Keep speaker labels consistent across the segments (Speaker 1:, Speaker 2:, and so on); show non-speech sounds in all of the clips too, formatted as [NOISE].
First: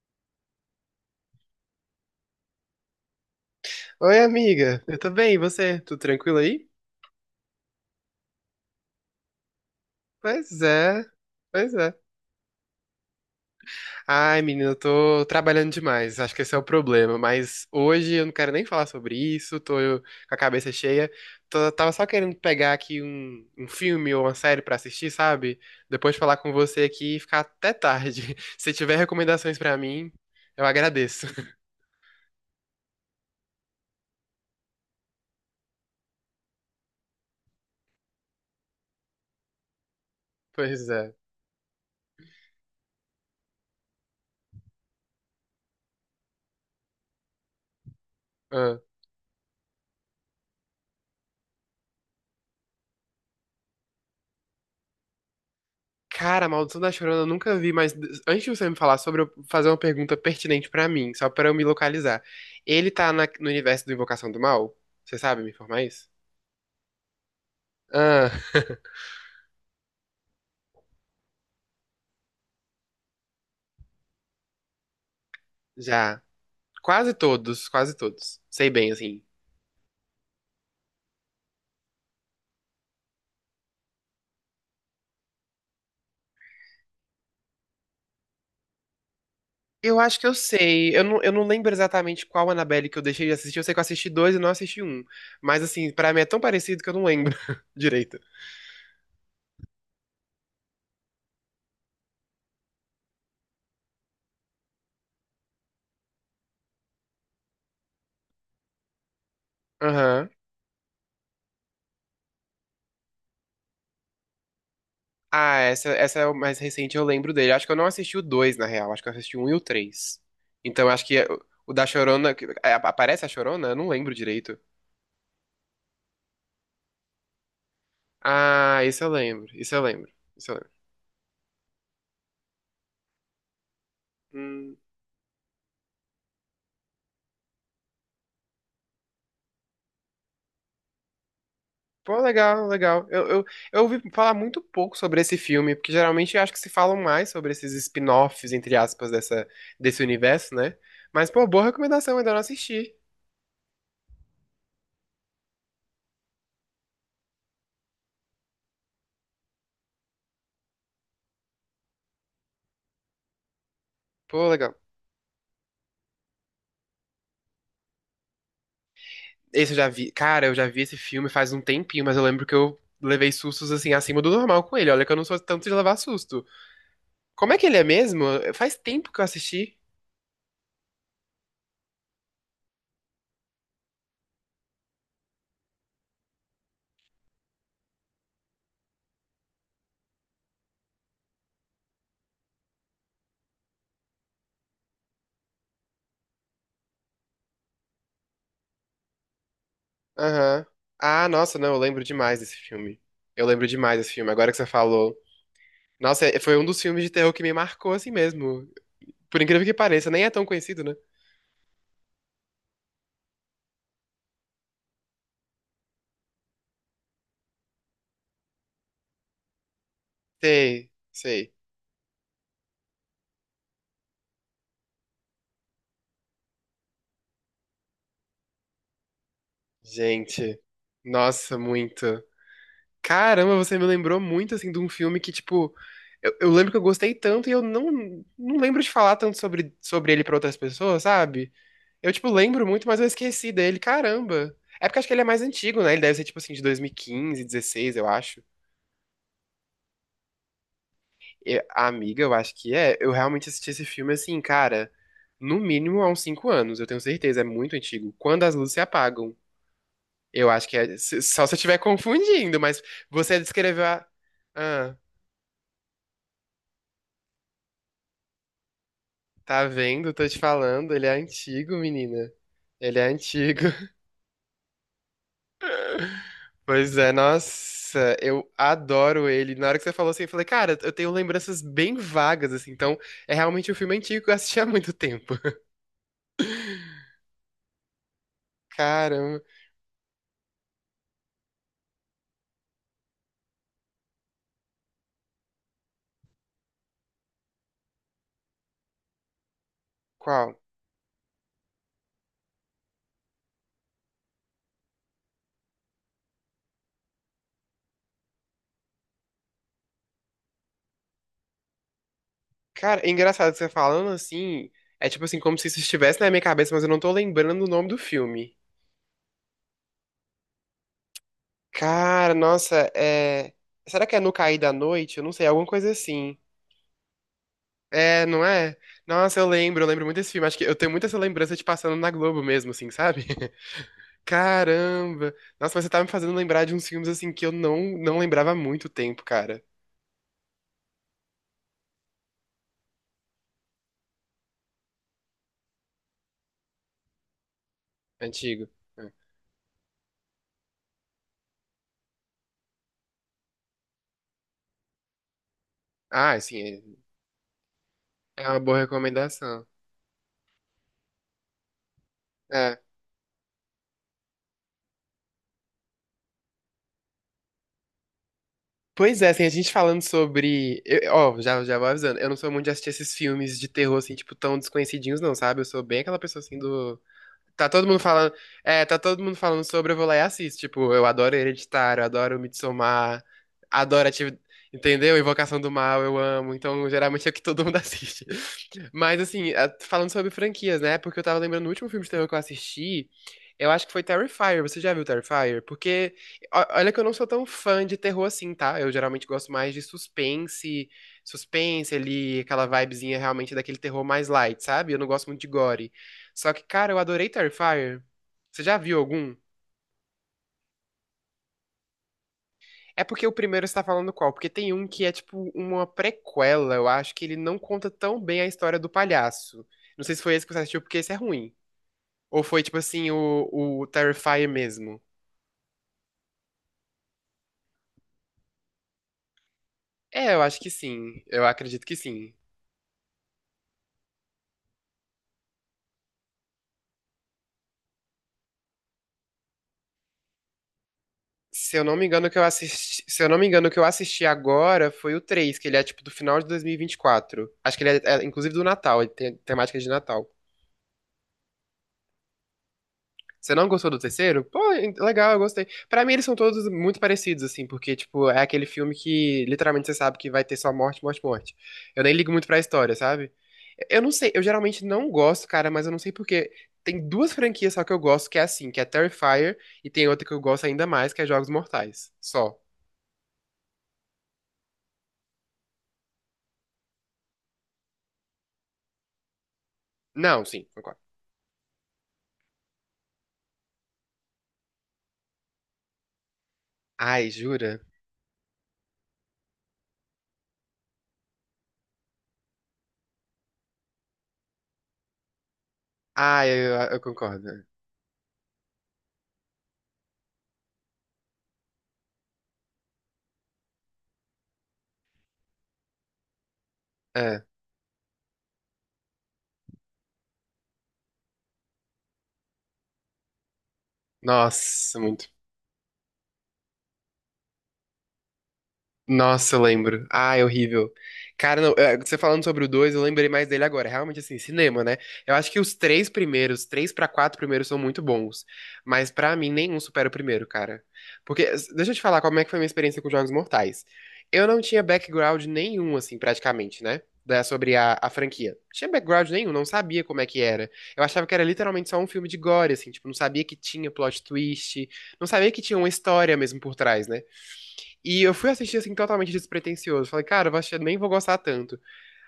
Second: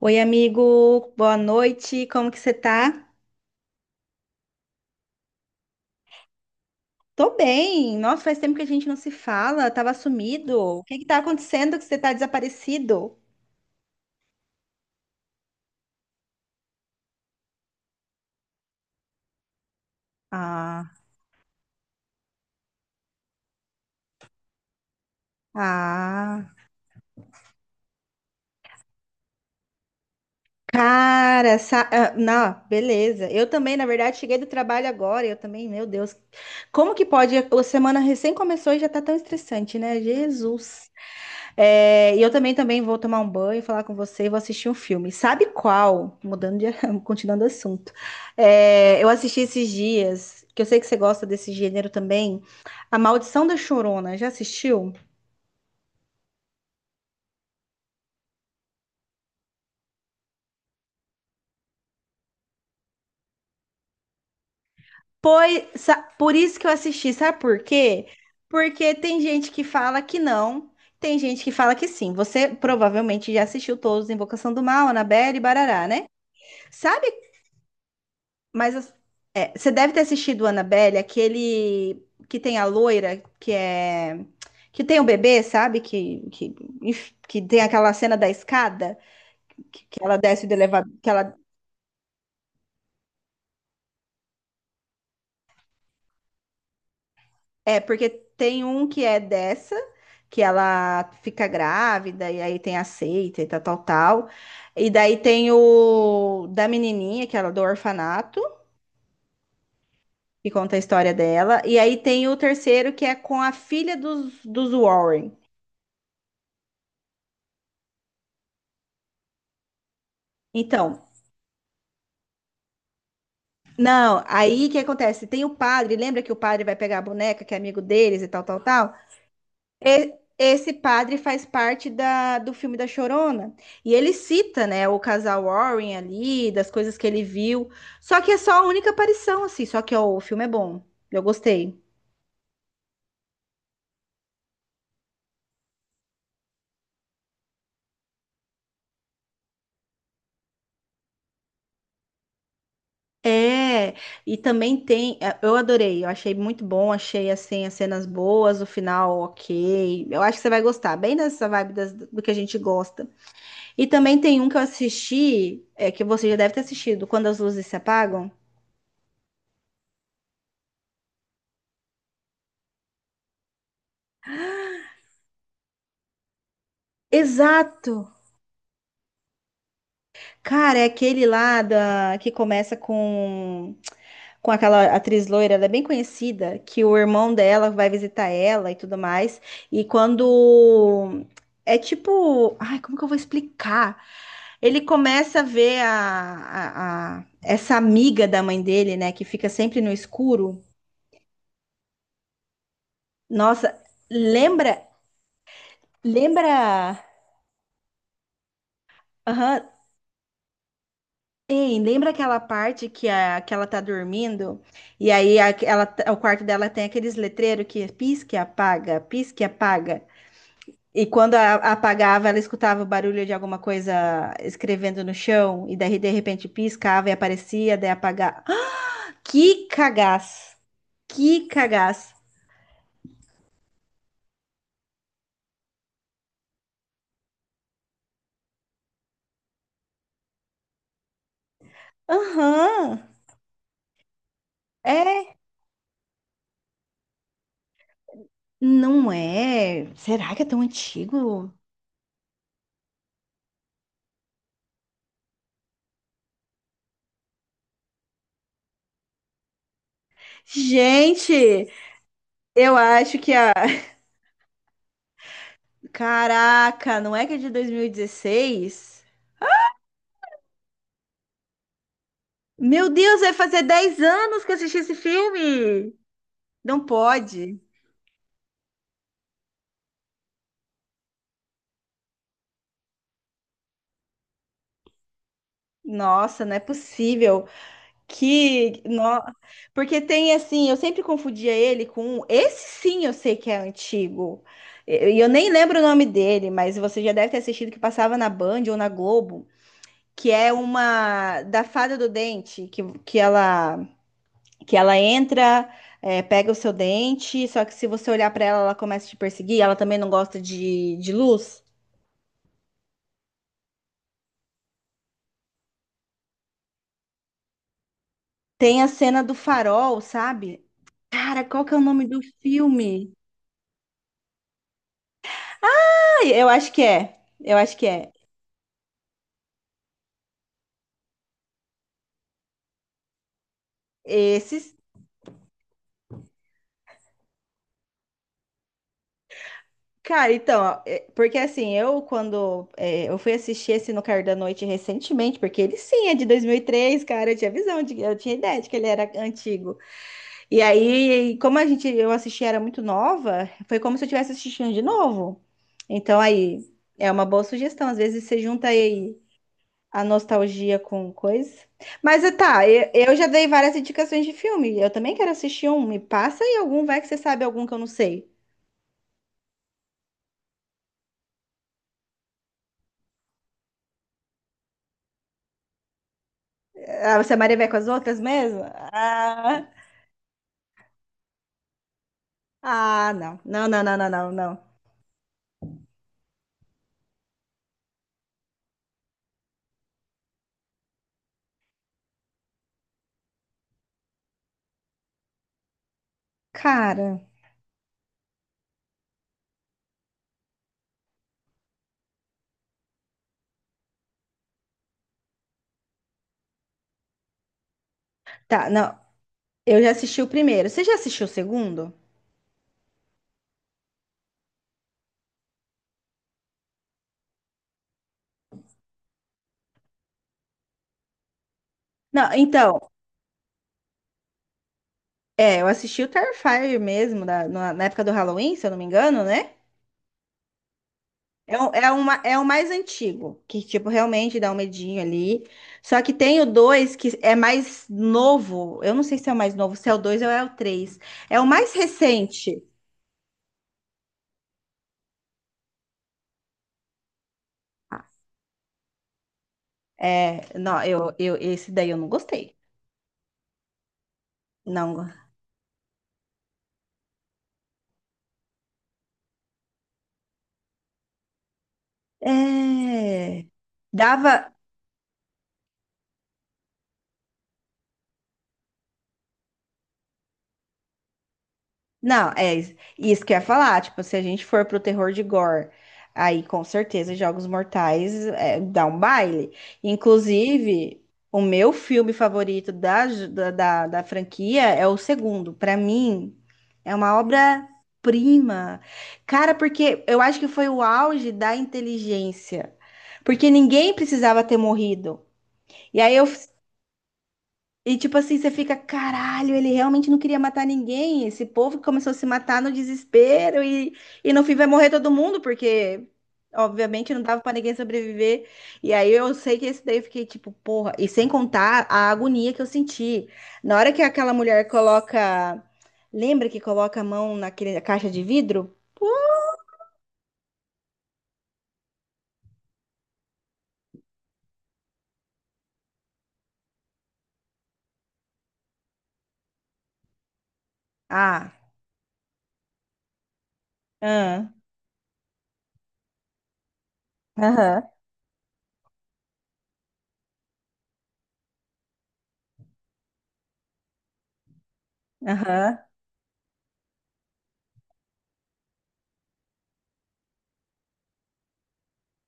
Speaker 1: Oi, amigo, boa noite, como que você tá?
Speaker 2: Oi, amiga. Eu tô bem, e você? Tudo tranquilo aí?
Speaker 1: Tô bem, nossa, faz tempo que a gente não se fala, tava sumido.
Speaker 2: Pois
Speaker 1: O que que
Speaker 2: é.
Speaker 1: tá
Speaker 2: Pois
Speaker 1: acontecendo que
Speaker 2: é.
Speaker 1: você tá desaparecido?
Speaker 2: Ai, menina, eu tô trabalhando demais. Acho que esse é o problema. Mas hoje eu não quero nem falar sobre isso. Tô com a cabeça
Speaker 1: Ah,
Speaker 2: cheia. Tava só querendo pegar aqui um filme ou uma série pra assistir, sabe? Depois de falar
Speaker 1: ah,
Speaker 2: com você aqui e ficar até tarde. [LAUGHS] Se tiver recomendações pra mim, eu agradeço. [LAUGHS]
Speaker 1: não, beleza. Eu também, na verdade, cheguei do trabalho agora, eu também, meu Deus. Como que pode? A semana recém começou e já tá tão estressante, né?
Speaker 2: Pois
Speaker 1: Jesus.
Speaker 2: é.
Speaker 1: É, e eu também vou tomar um banho, falar com você e vou assistir um filme. Sabe qual? [LAUGHS] Continuando o assunto. É, eu assisti esses dias, que eu sei que você gosta desse gênero também, A Maldição da Chorona. Já assistiu?
Speaker 2: Cara, a Maldição da Chorona eu nunca vi, mas antes de você me falar sobre, eu fazer uma pergunta pertinente pra mim, só pra eu me localizar. Ele tá no universo do Invocação do Mal? Você sabe me
Speaker 1: Pois,
Speaker 2: informar isso?
Speaker 1: por isso que eu assisti, sabe por quê?
Speaker 2: Ah, [LAUGHS]
Speaker 1: Porque tem gente que fala que não, tem gente que fala que sim. Você provavelmente já assistiu todos, Invocação do Mal, Annabelle e Barará, né?
Speaker 2: já.
Speaker 1: Sabe.
Speaker 2: Quase todos, quase todos. Sei
Speaker 1: Mas
Speaker 2: bem, assim.
Speaker 1: é, você deve ter assistido Annabelle, aquele que tem a loira, que é que tem o bebê, sabe? Que tem aquela cena da escada,
Speaker 2: Eu
Speaker 1: que ela
Speaker 2: acho que eu
Speaker 1: desce do elevador,
Speaker 2: sei.
Speaker 1: que
Speaker 2: Eu
Speaker 1: ela
Speaker 2: não lembro exatamente qual Annabelle que eu deixei de assistir. Eu sei que eu assisti dois e não assisti um. Mas, assim, pra mim é tão parecido que eu não lembro [LAUGHS]
Speaker 1: é porque
Speaker 2: direito.
Speaker 1: tem um que é dessa, que ela fica grávida e aí tem a seita e tal, tal, tal. E daí tem o da menininha, que ela é do orfanato.
Speaker 2: Aham.
Speaker 1: Que conta a história dela. E aí tem o terceiro, que é com a filha dos Warren.
Speaker 2: Ah, essa é o mais recente, eu lembro dele. Acho que eu não assisti o dois, na real. Acho que eu assisti o um e o três. Então,
Speaker 1: Então,
Speaker 2: acho que o da Chorona. É, aparece a Chorona? Eu não lembro
Speaker 1: não,
Speaker 2: direito.
Speaker 1: aí o que acontece? Tem o padre, lembra que o padre vai pegar a boneca, que é amigo deles e tal, tal,
Speaker 2: Ah,
Speaker 1: tal?
Speaker 2: isso eu lembro. Isso eu
Speaker 1: E-
Speaker 2: lembro. Isso eu lembro.
Speaker 1: esse padre faz parte da, do filme da Chorona. E ele cita,
Speaker 2: Hum.
Speaker 1: né, o casal Warren ali, das coisas que ele viu. Só que é só a única aparição, assim. Só que, ó, o filme é bom. Eu gostei.
Speaker 2: Pô, legal, legal. Eu ouvi falar muito pouco sobre esse filme, porque geralmente eu acho que se falam mais sobre esses spin-offs, entre aspas, dessa, desse universo, né? Mas, pô, boa recomendação, ainda não assisti.
Speaker 1: É, e também tem. Eu adorei, eu achei muito bom, achei assim as cenas boas, o final ok. Eu acho que você vai gostar, bem nessa vibe do que a gente gosta. E também tem um
Speaker 2: Pô,
Speaker 1: que eu
Speaker 2: legal.
Speaker 1: assisti, é, que você já deve ter assistido, Quando as Luzes Se Apagam.
Speaker 2: Esse eu já vi. Cara, eu já vi esse filme faz um tempinho, mas eu lembro que eu levei sustos, assim, acima do normal com ele. Olha que eu não sou tanto de levar susto. Como é que ele é
Speaker 1: Exato!
Speaker 2: mesmo? Faz tempo que eu assisti.
Speaker 1: Cara, é aquele lá da, que começa com aquela atriz loira, ela é bem conhecida, que o irmão dela vai visitar ela e tudo mais. E quando. É tipo. Ai, como que eu vou explicar? Ele começa a ver essa amiga da mãe dele, né, que fica sempre no escuro.
Speaker 2: Aham. Ah, nossa, não, eu lembro demais desse filme. Eu lembro
Speaker 1: Nossa,
Speaker 2: demais desse filme, agora que você
Speaker 1: lembra.
Speaker 2: falou. Nossa, foi um dos
Speaker 1: Lembra.
Speaker 2: filmes de terror que me marcou assim mesmo. Por
Speaker 1: Aham.
Speaker 2: incrível que pareça, nem é tão conhecido, né?
Speaker 1: Ei, lembra aquela parte que, a, que ela tá dormindo? E aí o quarto dela tem aqueles letreiros que pisca e apaga, pisca e apaga.
Speaker 2: Sei,
Speaker 1: E quando
Speaker 2: sei.
Speaker 1: apagava, ela escutava o barulho de alguma coisa escrevendo no chão, e daí de repente piscava e aparecia, daí apagava. [GASPS] Que cagaço!
Speaker 2: Gente,
Speaker 1: Que
Speaker 2: nossa,
Speaker 1: cagaço!
Speaker 2: muito. Caramba, você me lembrou muito, assim, de um filme que, tipo, eu lembro que eu gostei tanto e eu não, não lembro de falar tanto sobre ele pra outras pessoas, sabe? Eu, tipo, lembro muito, mas
Speaker 1: Aham!
Speaker 2: eu esqueci dele. Caramba. É porque acho que ele é
Speaker 1: É,
Speaker 2: mais antigo, né? Ele deve ser, tipo, assim, de 2015, 16, eu acho.
Speaker 1: não é? Será que é tão antigo?
Speaker 2: E a amiga, eu acho que é. Eu realmente assisti esse filme, assim, cara, no mínimo há uns 5 anos, eu tenho certeza. É muito antigo. Quando as luzes se apagam. Eu acho que é. Só se eu
Speaker 1: Gente,
Speaker 2: estiver confundindo,
Speaker 1: eu
Speaker 2: mas
Speaker 1: acho que
Speaker 2: você
Speaker 1: a.
Speaker 2: descreveu a. Ah,
Speaker 1: Caraca, não é que é de 2016?
Speaker 2: tá vendo? Tô te falando. Ele é antigo, menina.
Speaker 1: Meu
Speaker 2: Ele é
Speaker 1: Deus, vai
Speaker 2: antigo.
Speaker 1: fazer
Speaker 2: [LAUGHS]
Speaker 1: 10 anos que eu assisti esse filme! Não
Speaker 2: Pois é,
Speaker 1: pode.
Speaker 2: nossa, eu adoro ele. Na hora que você falou assim, eu falei, cara, eu tenho lembranças bem vagas, assim. Então, é realmente um filme antigo que eu assisti há muito tempo. [LAUGHS]
Speaker 1: Nossa, não é possível. Que. No...
Speaker 2: Caramba.
Speaker 1: Porque tem assim, eu sempre confundia ele com. Esse sim eu sei que é antigo. E eu nem lembro o nome dele, mas você já deve ter assistido que passava na Band ou na Globo, que é
Speaker 2: Qual?
Speaker 1: uma da Fada do Dente, que ela entra, é, pega o seu dente, só que se você olhar pra ela, ela começa a te perseguir, ela também não gosta de luz.
Speaker 2: Cara, é engraçado você falando assim. É tipo assim, como se isso estivesse na minha cabeça, mas eu não tô lembrando o nome do filme.
Speaker 1: Tem a cena do farol, sabe? Cara, qual que é o nome do
Speaker 2: Cara, nossa,
Speaker 1: filme?
Speaker 2: é. Será que é No Cair da Noite? Eu não sei, alguma coisa
Speaker 1: Ah,
Speaker 2: assim.
Speaker 1: eu acho que é. Eu acho que é.
Speaker 2: É, não é? Nossa, eu lembro muito desse filme. Acho que eu tenho muita essa lembrança de passando na Globo mesmo, assim, sabe? [LAUGHS]
Speaker 1: Esses.
Speaker 2: Caramba! Nossa, mas você tá me fazendo lembrar de uns filmes, assim, que eu não, não lembrava há muito tempo, cara.
Speaker 1: Cara, então, ó, porque assim, eu quando é, eu fui assistir esse No Cair da Noite recentemente, porque ele sim é de 2003, cara, eu tinha visão, de, eu tinha ideia
Speaker 2: Antigo.
Speaker 1: de que ele era
Speaker 2: É.
Speaker 1: antigo. E aí, como a gente, eu assisti, era muito nova, foi como se eu estivesse assistindo de novo. Então,
Speaker 2: Ah,
Speaker 1: aí,
Speaker 2: assim,
Speaker 1: é uma boa sugestão. Às vezes você
Speaker 2: é uma
Speaker 1: junta
Speaker 2: boa
Speaker 1: aí
Speaker 2: recomendação.
Speaker 1: a nostalgia com coisa. Mas
Speaker 2: É.
Speaker 1: eu já dei várias indicações de filme. Eu também quero assistir um. Me passa aí algum, vai que você sabe algum que eu não sei.
Speaker 2: Pois é, assim, a gente falando sobre. Ó, já vou avisando. Eu não sou muito de assistir esses filmes de terror, assim, tipo, tão desconhecidinhos, não, sabe? Eu sou bem aquela pessoa, assim, do.
Speaker 1: Ah, você é Maria vai
Speaker 2: Tá
Speaker 1: com
Speaker 2: todo
Speaker 1: as
Speaker 2: mundo
Speaker 1: outras
Speaker 2: falando,
Speaker 1: mesmo?
Speaker 2: é, tá todo mundo falando
Speaker 1: Ah,
Speaker 2: sobre, eu vou lá e assisto. Tipo, eu adoro Hereditário, adoro Midsommar,
Speaker 1: não. Não, não, não, não,
Speaker 2: adoro
Speaker 1: não,
Speaker 2: atividade,
Speaker 1: não.
Speaker 2: entendeu? Invocação do Mal, eu amo. Então, geralmente é o que todo mundo [LAUGHS] assiste. Mas, assim, falando sobre franquias, né? Porque eu tava lembrando do último filme de terror que eu assisti, eu acho que foi Terrifier. Você já viu Terrifier? Porque, olha que eu não
Speaker 1: Cara,
Speaker 2: sou tão fã de terror assim, tá? Eu geralmente gosto mais de suspense ali, aquela vibezinha realmente daquele terror mais light, sabe? Eu não gosto muito de gore. Só que, cara, eu adorei Terrifier. Você
Speaker 1: tá,
Speaker 2: já
Speaker 1: não.
Speaker 2: viu algum?
Speaker 1: Eu já assisti o primeiro. Você já assistiu o segundo?
Speaker 2: É porque o primeiro você tá falando qual? Porque tem um que é tipo uma prequela, eu acho que ele não conta tão bem a história do palhaço. Não sei se foi esse que você assistiu, porque esse é ruim.
Speaker 1: Não,
Speaker 2: Ou foi tipo
Speaker 1: então.
Speaker 2: assim, o Terrifier mesmo.
Speaker 1: É, eu assisti o Terrifier mesmo, na, na época do Halloween, se eu não me engano, né?
Speaker 2: É, eu acho que sim. Eu
Speaker 1: É,
Speaker 2: acredito que sim.
Speaker 1: é o mais antigo, que, tipo, realmente dá um medinho ali. Só que tem o 2 que é mais novo. Eu não sei se é o mais novo, se é o 2 ou é o três. É o mais
Speaker 2: Se eu não me engano, o que eu
Speaker 1: recente.
Speaker 2: assisti, se eu não me engano, o que eu assisti agora foi o 3 que ele é tipo do final de 2024. Acho que ele é, inclusive do Natal, ele tem temática de Natal.
Speaker 1: É, não, eu, esse daí eu não gostei.
Speaker 2: Você não gostou do terceiro? Pô,
Speaker 1: Não. Go-.
Speaker 2: legal, eu gostei. Pra mim, eles são todos muito parecidos, assim, porque, tipo, é aquele filme que literalmente você sabe que vai ter só morte, morte, morte. Eu nem ligo muito pra história, sabe?
Speaker 1: É.
Speaker 2: Eu não sei, eu
Speaker 1: Dava,
Speaker 2: geralmente não gosto, cara, mas eu não sei porque. Tem duas franquias só que eu gosto, que é assim, que é Terrifier, e tem outra que eu gosto ainda mais, que é Jogos Mortais.
Speaker 1: não, é
Speaker 2: Só.
Speaker 1: isso que eu ia falar. Tipo, se a gente for pro terror de gore, aí com certeza Jogos Mortais é, dá um baile.
Speaker 2: Não, sim, concordo.
Speaker 1: Inclusive, o meu filme favorito da, j- da, da, da franquia é o segundo. Pra mim, é uma
Speaker 2: Ai, jura?
Speaker 1: obra-prima. Cara, porque eu acho que foi o auge da inteligência. Porque ninguém precisava ter morrido. E aí eu
Speaker 2: Ai, eu concordo.
Speaker 1: e tipo assim, você fica, caralho, ele realmente não queria matar ninguém. Esse povo que começou a se matar no desespero e no fim vai morrer todo mundo, porque obviamente não dava
Speaker 2: É.
Speaker 1: pra ninguém sobreviver. E aí eu sei que esse daí eu fiquei tipo, porra, e sem contar a agonia que eu senti. Na hora que aquela mulher
Speaker 2: Nossa, muito.
Speaker 1: coloca, lembra que coloca a mão naquele, na caixa de vidro?
Speaker 2: Nossa, eu lembro. Ah, é horrível. Cara, não, eh, você falando sobre o 2, eu lembrei mais dele agora. Realmente, assim, cinema, né? Eu acho que os três primeiros, três pra quatro primeiros são muito bons. Mas pra mim, nenhum supera o primeiro, cara. Porque,
Speaker 1: Ah,
Speaker 2: deixa eu te falar como é que foi a minha experiência com Jogos Mortais. Eu
Speaker 1: ah,
Speaker 2: não tinha background nenhum, assim, praticamente, né? Da, sobre
Speaker 1: aham,
Speaker 2: a franquia. Não tinha background nenhum, não sabia como é que era. Eu achava que era literalmente só um filme de gore, assim, tipo, não sabia que tinha plot twist, não sabia que
Speaker 1: aham.
Speaker 2: tinha uma história mesmo por trás, né? E eu fui assistir assim totalmente despretensioso. Falei, cara, eu vou assistir, nem vou gostar tanto.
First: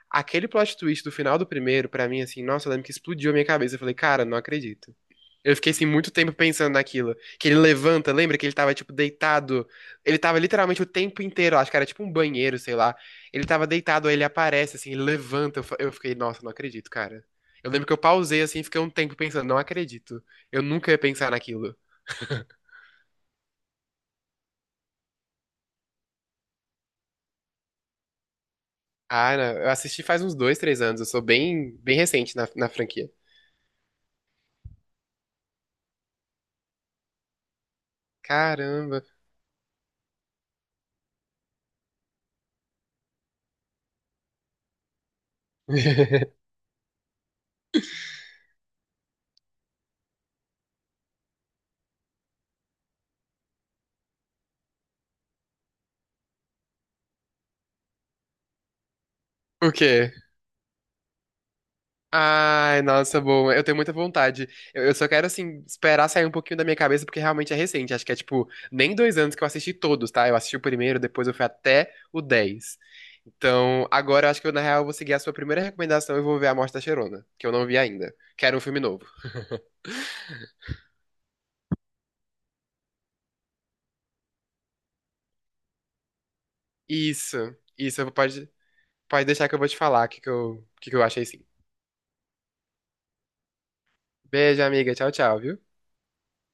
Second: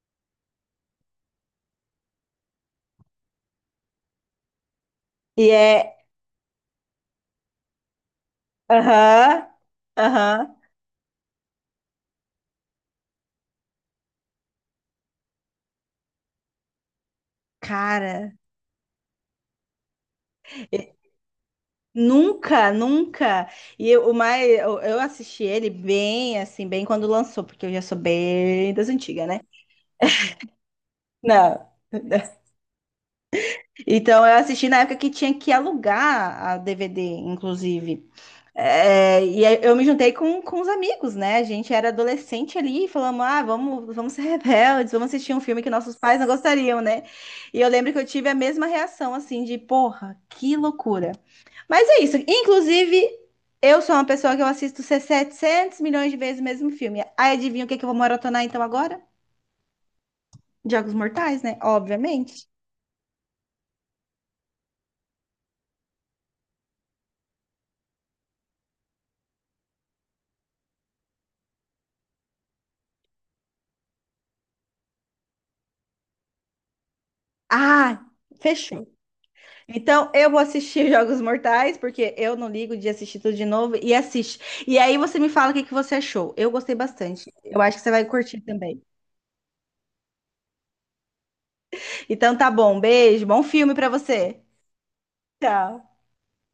Speaker 2: Aquele plot twist do final do primeiro, pra mim, assim, nossa, eu lembro que explodiu a minha cabeça. Eu falei, cara, não acredito.
Speaker 1: E
Speaker 2: Eu fiquei assim
Speaker 1: é,
Speaker 2: muito tempo pensando naquilo. Que ele levanta, lembra que ele tava, tipo,
Speaker 1: aham,
Speaker 2: deitado. Ele tava
Speaker 1: aham.
Speaker 2: literalmente o tempo inteiro, acho que era tipo um banheiro, sei lá. Ele tava deitado, aí ele aparece, assim, ele levanta. Eu fiquei, nossa, não acredito, cara. Eu lembro que eu
Speaker 1: Cara.
Speaker 2: pausei assim, fiquei um tempo pensando, não acredito. Eu nunca ia pensar naquilo.
Speaker 1: Nunca, nunca. E eu, o mais, eu assisti ele bem, assim, bem quando lançou, porque eu já sou bem das antigas,
Speaker 2: Ah,
Speaker 1: né?
Speaker 2: não, eu assisti faz uns 2, 3 anos. Eu sou
Speaker 1: Não.
Speaker 2: bem, bem recente
Speaker 1: [LAUGHS]
Speaker 2: na franquia.
Speaker 1: Então eu assisti na época que tinha que alugar a DVD, inclusive.
Speaker 2: Caramba.
Speaker 1: É, e aí eu me juntei com os amigos, né? A gente era adolescente ali, falamos, ah, vamos ser rebeldes, vamos assistir um filme que nossos pais não
Speaker 2: [LAUGHS]
Speaker 1: gostariam, né? E eu lembro que eu tive a mesma reação, assim, de, porra, que loucura. Mas é isso. Inclusive, eu sou uma pessoa que eu assisto 700 milhões de vezes o mesmo filme. Aí adivinha o que que eu vou maratonar então agora?
Speaker 2: O quê?
Speaker 1: Jogos Mortais, né? Obviamente.
Speaker 2: Ai, nossa, bom. Eu tenho muita vontade. Eu só quero, assim, esperar sair um pouquinho da minha cabeça, porque realmente é recente. Acho que é, tipo, nem 2 anos que eu assisti todos, tá? Eu assisti o primeiro, depois eu fui até o 10. Então, agora eu acho que eu, na real, vou seguir a sua primeira recomendação e vou ver A Morte da Cheirona, que eu não vi
Speaker 1: Ah,
Speaker 2: ainda. Quero um filme
Speaker 1: fechou.
Speaker 2: novo.
Speaker 1: Então eu vou assistir [LAUGHS] Jogos Mortais, porque eu não ligo de assistir tudo de novo e assiste. E aí você me fala o que que você achou. Eu gostei bastante.
Speaker 2: Isso,
Speaker 1: Eu acho que você vai
Speaker 2: isso.
Speaker 1: curtir
Speaker 2: Pode,
Speaker 1: também.
Speaker 2: pode deixar que eu vou te falar o que, que eu achei, sim.
Speaker 1: Então tá bom. Beijo, bom filme pra você.
Speaker 2: Beijo, amiga. Tchau, tchau, viu?
Speaker 1: Tchau.